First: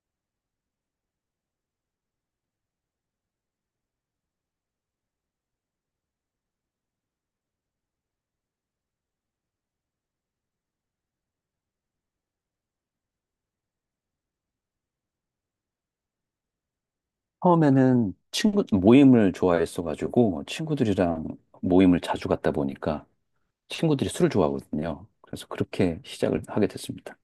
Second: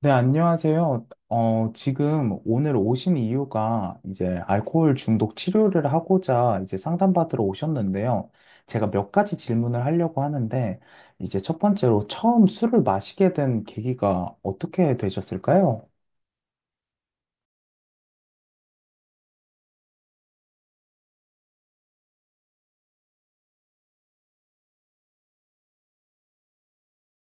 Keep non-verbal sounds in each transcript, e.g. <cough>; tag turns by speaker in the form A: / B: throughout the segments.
A: 네, 안녕하세요. 지금 오늘 오신 이유가 이제 알코올 중독 치료를 하고자 이제 상담받으러 오셨는데요. 제가 몇 가지 질문을 하려고 하는데, 이제 첫 번째로 처음 술을 마시게 된 계기가 어떻게 되셨을까요?
B: 처음에는 친구 모임을 좋아했어가지고 친구들이랑 모임을 자주 갔다 보니까 친구들이 술을 좋아하거든요. 그래서 그렇게 시작을 하게 됐습니다.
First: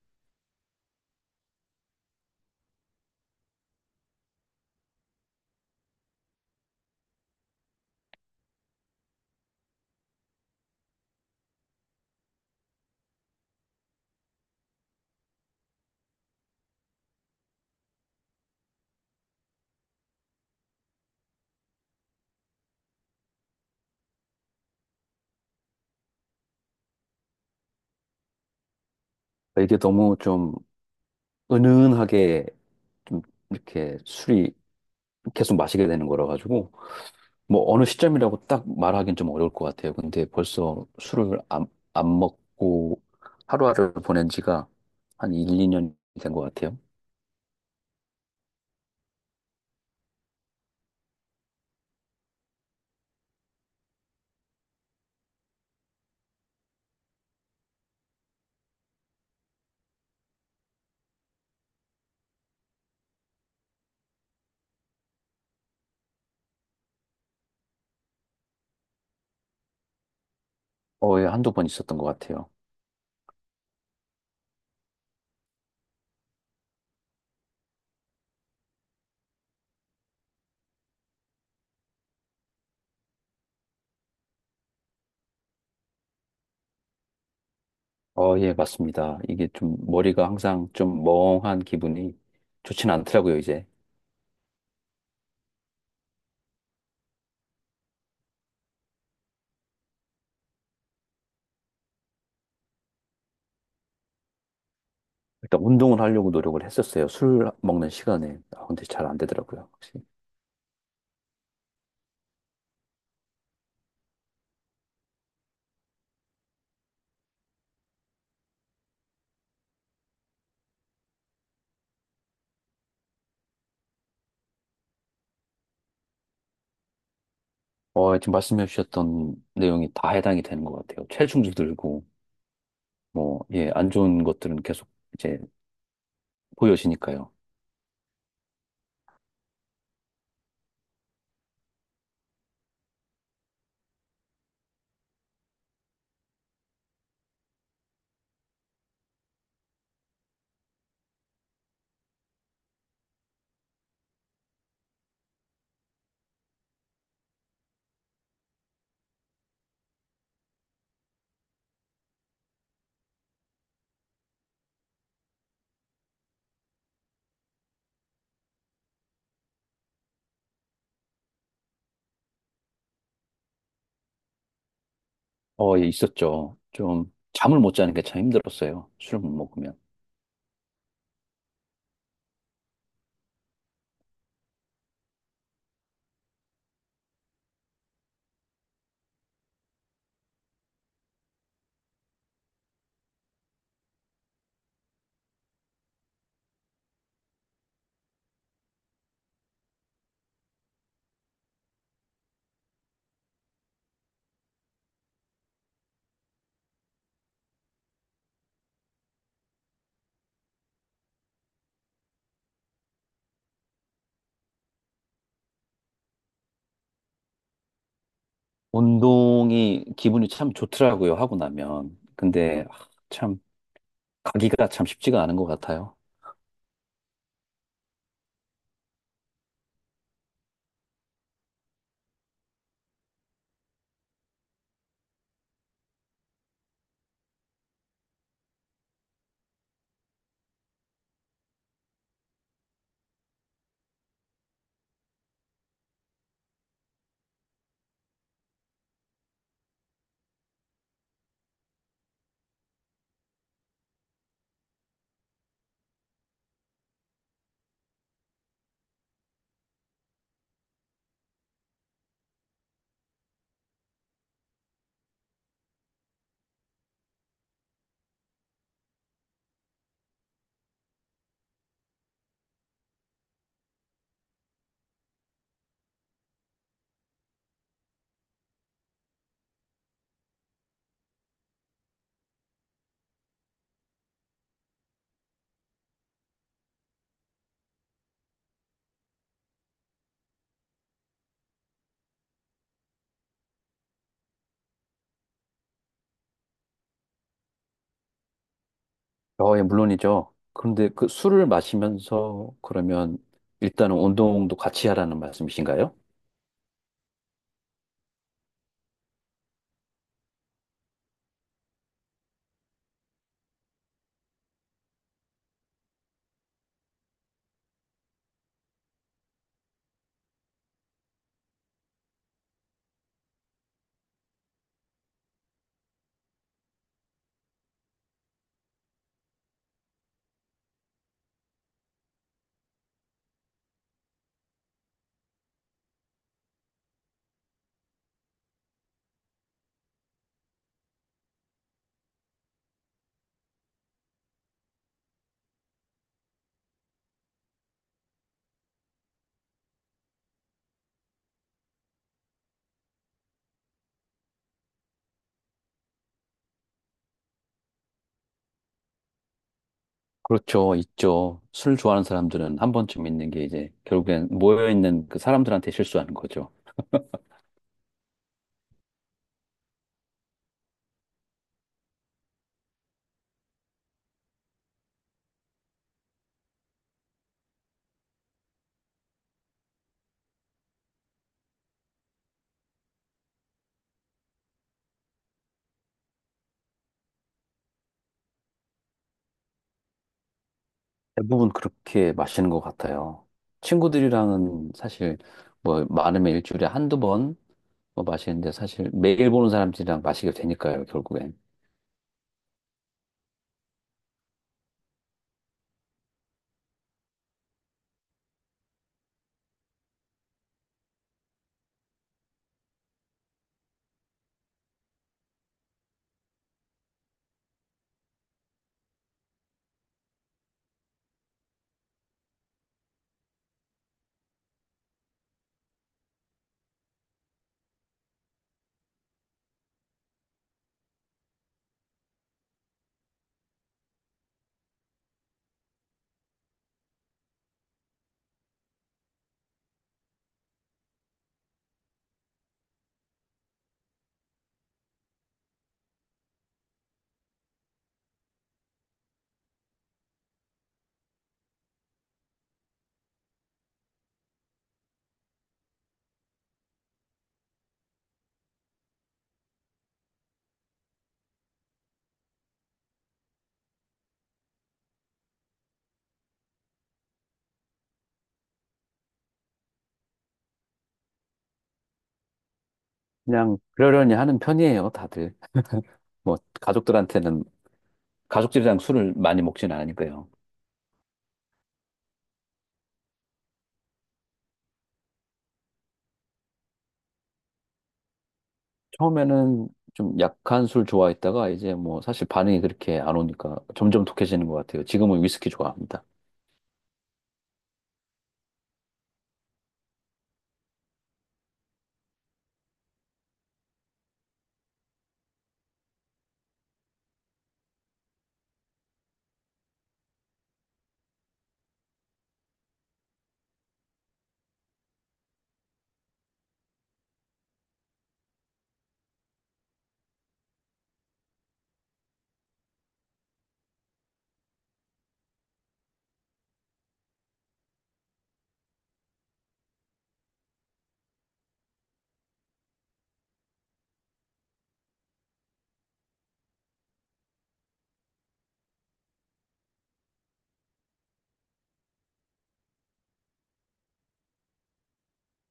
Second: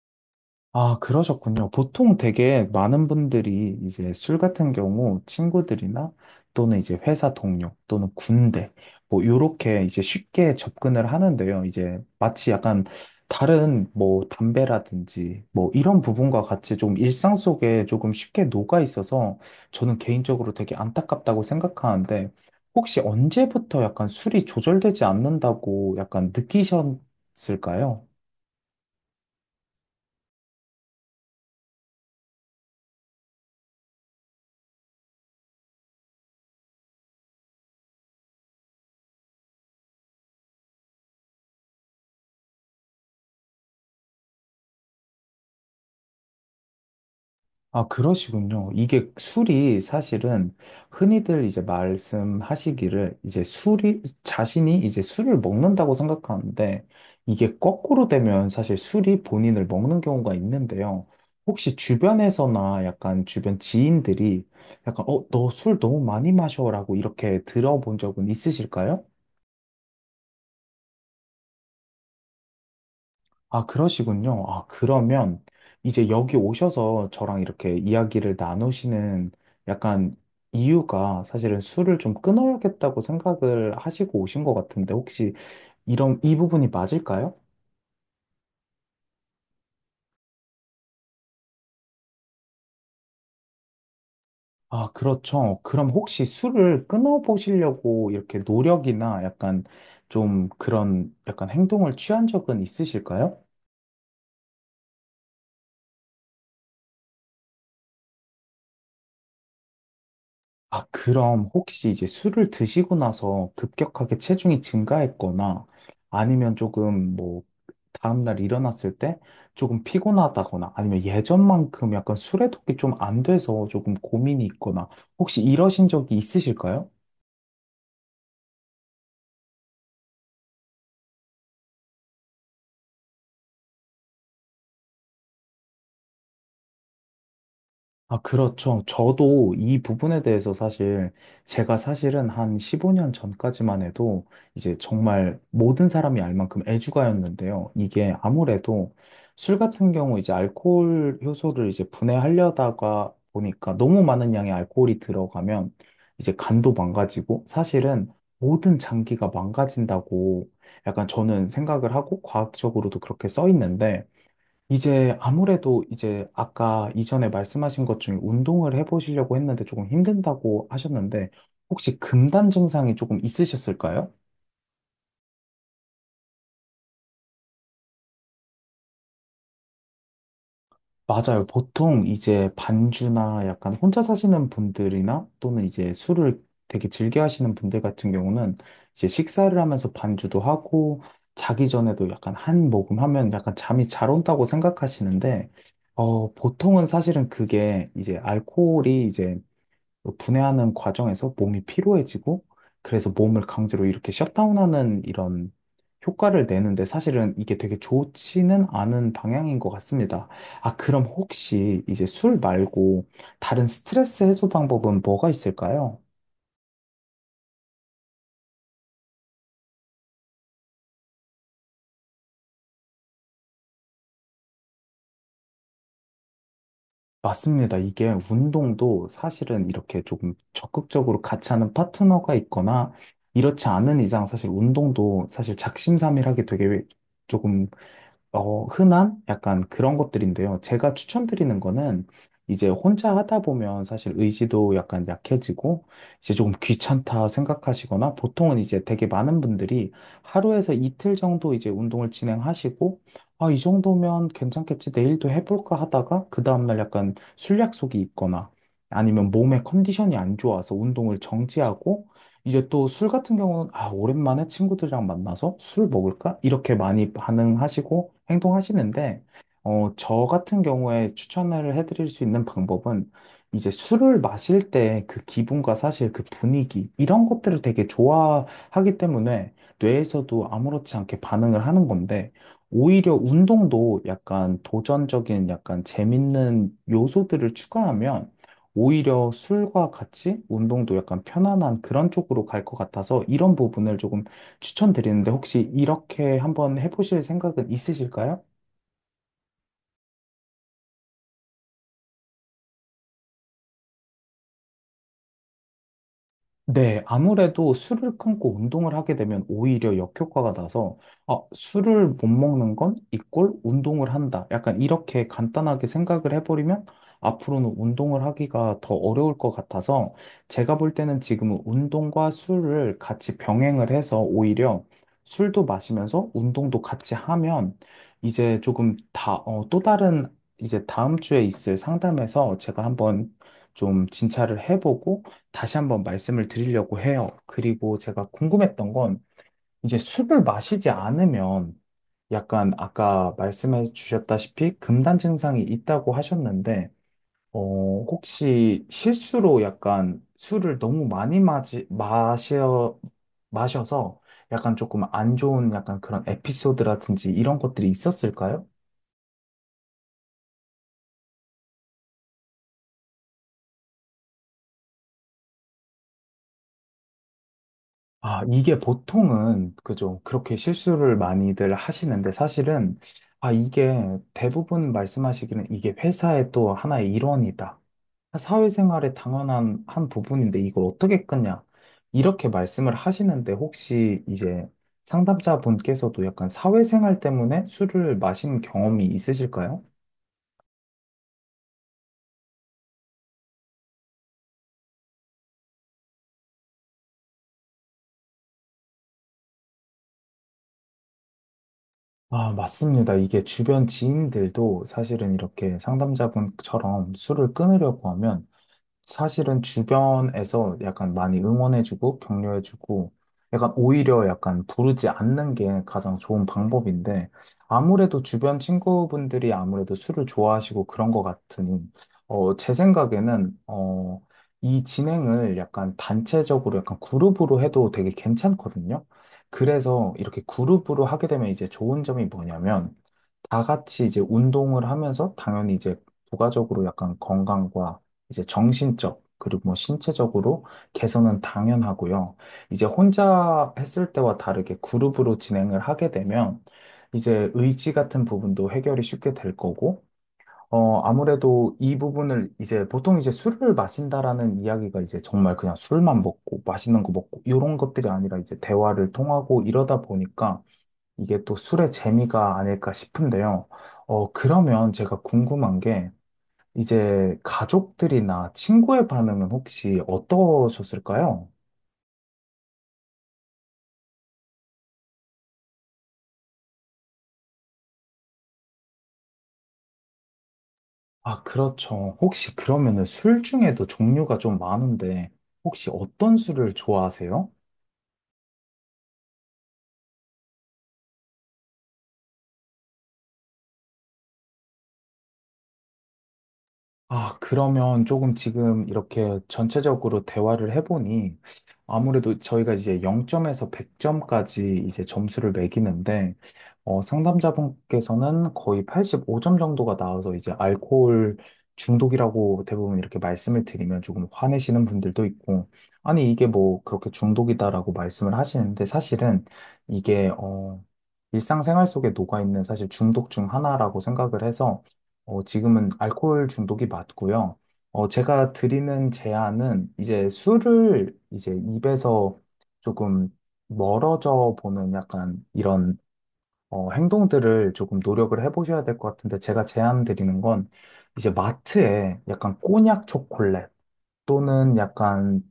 A: 아, 그러셨군요. 보통 되게 많은 분들이 이제 술 같은 경우 친구들이나 또는 이제 회사 동료 또는 군대 뭐 요렇게 이제 쉽게 접근을 하는데요. 이제 마치 약간 다른 뭐 담배라든지 뭐 이런 부분과 같이 좀 일상 속에 조금 쉽게 녹아 있어서 저는 개인적으로 되게 안타깝다고 생각하는데 혹시 언제부터 약간 술이 조절되지 않는다고 약간 느끼셨을까요?
B: 이게 너무 좀 은은하게 좀 이렇게 술이 계속 마시게 되는 거라 가지고 뭐 어느 시점이라고 딱 말하기는 좀 어려울 것 같아요. 근데 벌써 술을 안 먹고 하루하루를 보낸 지가 한 1, 2년이 된 것 같아요.
A: 아, 그러시군요. 이게 술이 사실은 흔히들 이제 말씀하시기를 이제 술이, 자신이 이제 술을 먹는다고 생각하는데 이게 거꾸로 되면 사실 술이 본인을 먹는 경우가 있는데요. 혹시 주변에서나 약간 주변 지인들이 약간, 너 술 너무 많이 마셔라고 이렇게 들어본 적은 있으실까요?
B: 거의 한두 번 있었던 것 같아요.
A: 아, 그러시군요. 아, 그러면 이제 여기 오셔서 저랑 이렇게 이야기를 나누시는 약간 이유가 사실은 술을 좀 끊어야겠다고 생각을 하시고 오신 것 같은데 혹시 이런, 이 부분이 맞을까요?
B: 예, 맞습니다. 이게 좀 머리가 항상 좀 멍한 기분이 좋진 않더라고요, 이제.
A: 아, 그렇죠. 그럼 혹시 술을 끊어보시려고 이렇게 노력이나 약간 좀 그런 약간 행동을 취한 적은 있으실까요?
B: 일단 운동을 하려고 노력을 했었어요. 술 먹는 시간에. 아, 근데 잘 안 되더라고요, 혹시.
A: 아, 그럼 혹시 이제 술을 드시고 나서 급격하게 체중이 증가했거나 아니면 조금 뭐 다음날 일어났을 때 조금 피곤하다거나 아니면 예전만큼 약간 술에 독이 좀 안 돼서 조금 고민이 있거나 혹시 이러신 적이 있으실까요?
B: 지금 말씀해 주셨던 내용이 다 해당이 되는 것 같아요. 체중도 들고, 뭐, 예, 안 좋은 것들은 계속 이제 보여지니까요.
A: 아, 그렇죠. 저도 이 부분에 대해서 사실 제가 사실은 한 15년 전까지만 해도 이제 정말 모든 사람이 알 만큼 애주가였는데요. 이게 아무래도 술 같은 경우 이제 알코올 효소를 이제 분해하려다가 보니까 너무 많은 양의 알코올이 들어가면 이제 간도 망가지고 사실은 모든 장기가 망가진다고 약간 저는 생각을 하고 과학적으로도 그렇게 써 있는데 이제 아무래도 이제 아까 이전에 말씀하신 것 중에 운동을 해보시려고 했는데 조금 힘든다고 하셨는데 혹시 금단 증상이 조금 있으셨을까요?
B: 예, 있었죠. 좀 잠을 못 자는 게 참 힘들었어요. 술을 못 먹으면.
A: 맞아요. 보통 이제 반주나 약간 혼자 사시는 분들이나 또는 이제 술을 되게 즐겨 하시는 분들 같은 경우는 이제 식사를 하면서 반주도 하고 자기 전에도 약간 한 모금 하면 약간 잠이 잘 온다고 생각하시는데 보통은 사실은 그게 이제 알코올이 이제 분해하는 과정에서 몸이 피로해지고 그래서 몸을 강제로 이렇게 셧다운하는 이런 효과를 내는데 사실은 이게 되게 좋지는 않은 방향인 것 같습니다. 아, 그럼 혹시 이제 술 말고 다른 스트레스 해소 방법은 뭐가 있을까요?
B: 운동이 기분이 참 좋더라고요, 하고 나면. 근데, 아, 참, 가기가 참 쉽지가 않은 것 같아요.
A: 맞습니다. 이게 운동도 사실은 이렇게 조금 적극적으로 같이 하는 파트너가 있거나 이렇지 않은 이상 사실 운동도 사실 작심삼일하게 되게 조금 흔한 약간 그런 것들인데요. 제가 추천드리는 거는 이제 혼자 하다 보면 사실 의지도 약간 약해지고 이제 조금 귀찮다 생각하시거나 보통은 이제 되게 많은 분들이 하루에서 이틀 정도 이제 운동을 진행하시고 아, 이 정도면 괜찮겠지. 내일도 해볼까 하다가 그 다음날 약간 술약속이 있거나 아니면 몸의 컨디션이 안 좋아서 운동을 정지하고 이제 또 술 같은 경우는 아, 오랜만에 친구들이랑 만나서 술 먹을까? 이렇게 많이 반응하시고 행동하시는데, 저 같은 경우에 추천을 해드릴 수 있는 방법은 이제 술을 마실 때 그 기분과 사실 그 분위기, 이런 것들을 되게 좋아하기 때문에 뇌에서도 아무렇지 않게 반응을 하는 건데, 오히려 운동도 약간 도전적인 약간 재밌는 요소들을 추가하면 오히려 술과 같이 운동도 약간 편안한 그런 쪽으로 갈 것 같아서 이런 부분을 조금 추천드리는데 혹시 이렇게 한번 해보실 생각은 있으실까요?
B: 예, 물론이죠. 그런데 그 술을 마시면서 그러면 일단은 운동도 같이 하라는 말씀이신가요?
A: 네, 아무래도 술을 끊고 운동을 하게 되면 오히려 역효과가 나서, 아, 술을 못 먹는 건 이꼴 운동을 한다. 약간 이렇게 간단하게 생각을 해버리면 앞으로는 운동을 하기가 더 어려울 것 같아서 제가 볼 때는 지금은 운동과 술을 같이 병행을 해서 오히려 술도 마시면서 운동도 같이 하면 이제 조금 다, 또 다른 이제 다음 주에 있을 상담에서 제가 한번 좀 진찰을 해보고 다시 한번 말씀을 드리려고 해요. 그리고 제가 궁금했던 건 이제 술을 마시지 않으면 약간 아까 말씀해 주셨다시피 금단 증상이 있다고 하셨는데 혹시 실수로 약간 술을 너무 많이 마셔서 약간 조금 안 좋은 약간 그런 에피소드라든지 이런 것들이 있었을까요?
B: 그렇죠, 있죠. 술 좋아하는 사람들은 한 번쯤 있는 게 이제 결국엔 모여있는 그 사람들한테 실수하는 거죠.
A: 아, 이게 보통은, 그죠. 그렇게 실수를 많이들 하시는데 사실은, 아, 이게 대부분 말씀하시기는 이게 회사의 또 하나의 일원이다. 사회생활의 당연한 한 부분인데 이걸 어떻게 끊냐. 이렇게 말씀을 하시는데 혹시 이제 상담자분께서도 약간 사회생활 때문에 술을 마신 경험이 있으실까요?
B: 대부분 그렇게 마시는 것 같아요. 친구들이랑은 사실 뭐 많으면 일주일에 한두 번 뭐 마시는데 사실 매일 보는 사람들이랑 마시게 되니까요, 결국엔.
A: 아, 맞습니다. 이게 주변 지인들도 사실은 이렇게 상담자분처럼 술을 끊으려고 하면 사실은 주변에서 약간 많이 응원해주고 격려해주고 약간 오히려 약간 부르지 않는 게 가장 좋은 방법인데 아무래도 주변 친구분들이 아무래도 술을 좋아하시고 그런 것 같으니 제 생각에는 이 진행을 약간 단체적으로 약간 그룹으로 해도 되게 괜찮거든요. 그래서 이렇게 그룹으로 하게 되면 이제 좋은 점이 뭐냐면 다 같이 이제 운동을 하면서 당연히 이제 부가적으로 약간 건강과 이제 정신적 그리고 뭐 신체적으로 개선은 당연하고요. 이제 혼자 했을 때와 다르게 그룹으로 진행을 하게 되면 이제 의지 같은 부분도 해결이 쉽게 될 거고, 아무래도 이 부분을 이제 보통 이제 술을 마신다라는 이야기가 이제 정말 그냥 술만 먹고 맛있는 거 먹고 이런 것들이 아니라 이제 대화를 통하고 이러다 보니까 이게 또 술의 재미가 아닐까 싶은데요. 그러면 제가 궁금한 게 이제 가족들이나 친구의 반응은 혹시 어떠셨을까요?
B: 그냥 그러려니 하는 편이에요, 다들. <laughs> 뭐 가족들한테는 가족들이랑 술을 많이 먹진 않으니까요.
A: 아, 그렇죠. 혹시 그러면은 술 중에도 종류가 좀 많은데 혹시 어떤 술을 좋아하세요?
B: 처음에는 좀 약한 술 좋아했다가 이제 뭐 사실 반응이 그렇게 안 오니까 점점 독해지는 것 같아요. 지금은 위스키 좋아합니다.
A: 아, 그러면 조금 지금 이렇게 전체적으로 대화를 해보니 아무래도 저희가 이제 0점에서 100점까지 이제 점수를 매기는데 상담자분께서는 거의 85점 정도가 나와서 이제 알코올 중독이라고 대부분 이렇게 말씀을 드리면 조금 화내시는 분들도 있고 아니 이게 뭐 그렇게 중독이다라고 말씀을 하시는데 사실은 이게 일상생활 속에 녹아있는 사실 중독 중 하나라고 생각을 해서 지금은 알코올 중독이 맞고요. 제가 드리는 제안은 이제 술을 이제 입에서 조금 멀어져 보는 약간 이런 행동들을 조금 노력을 해보셔야 될 것 같은데 제가 제안 드리는 건 이제 마트에 약간 꼬냑 초콜릿 또는 약간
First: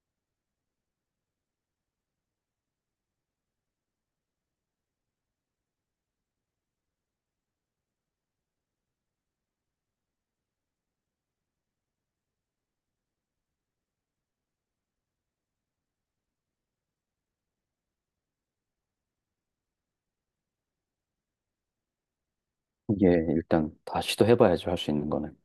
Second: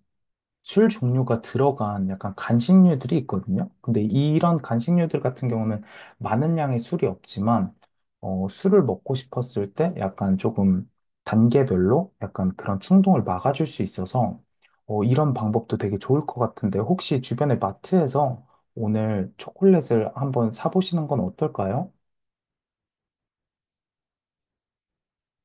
A: 술 종류가 들어간 약간 간식류들이 있거든요. 근데 이런 간식류들 같은 경우는 많은 양의 술이 없지만, 술을 먹고 싶었을 때 약간 조금 단계별로 약간 그런 충동을 막아줄 수 있어서, 이런 방법도 되게 좋을 것 같은데, 혹시 주변의 마트에서 오늘 초콜릿을 한번 사보시는 건 어떨까요?
B: 예, 일단 다 시도해봐야죠. 할 수 있는 거는.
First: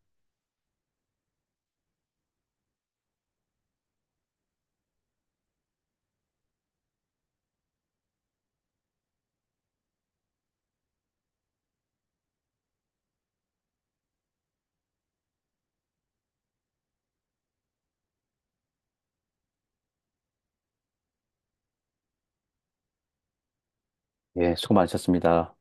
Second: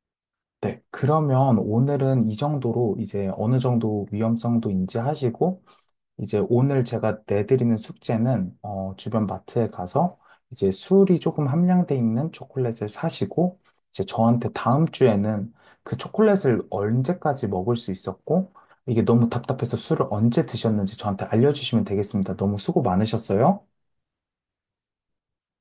A: 네, 그러면 오늘은 이 정도로 이제 어느 정도 위험성도 인지하시고, 이제 오늘 제가 내드리는 숙제는 주변 마트에 가서 이제 술이 조금 함량돼 있는 초콜릿을 사시고 이제 저한테 다음 주에는 그 초콜릿을 언제까지 먹을 수 있었고 이게 너무 답답해서 술을 언제 드셨는지 저한테 알려주시면 되겠습니다. 너무 수고 많으셨어요.
B: 예, 수고 많으셨습니다.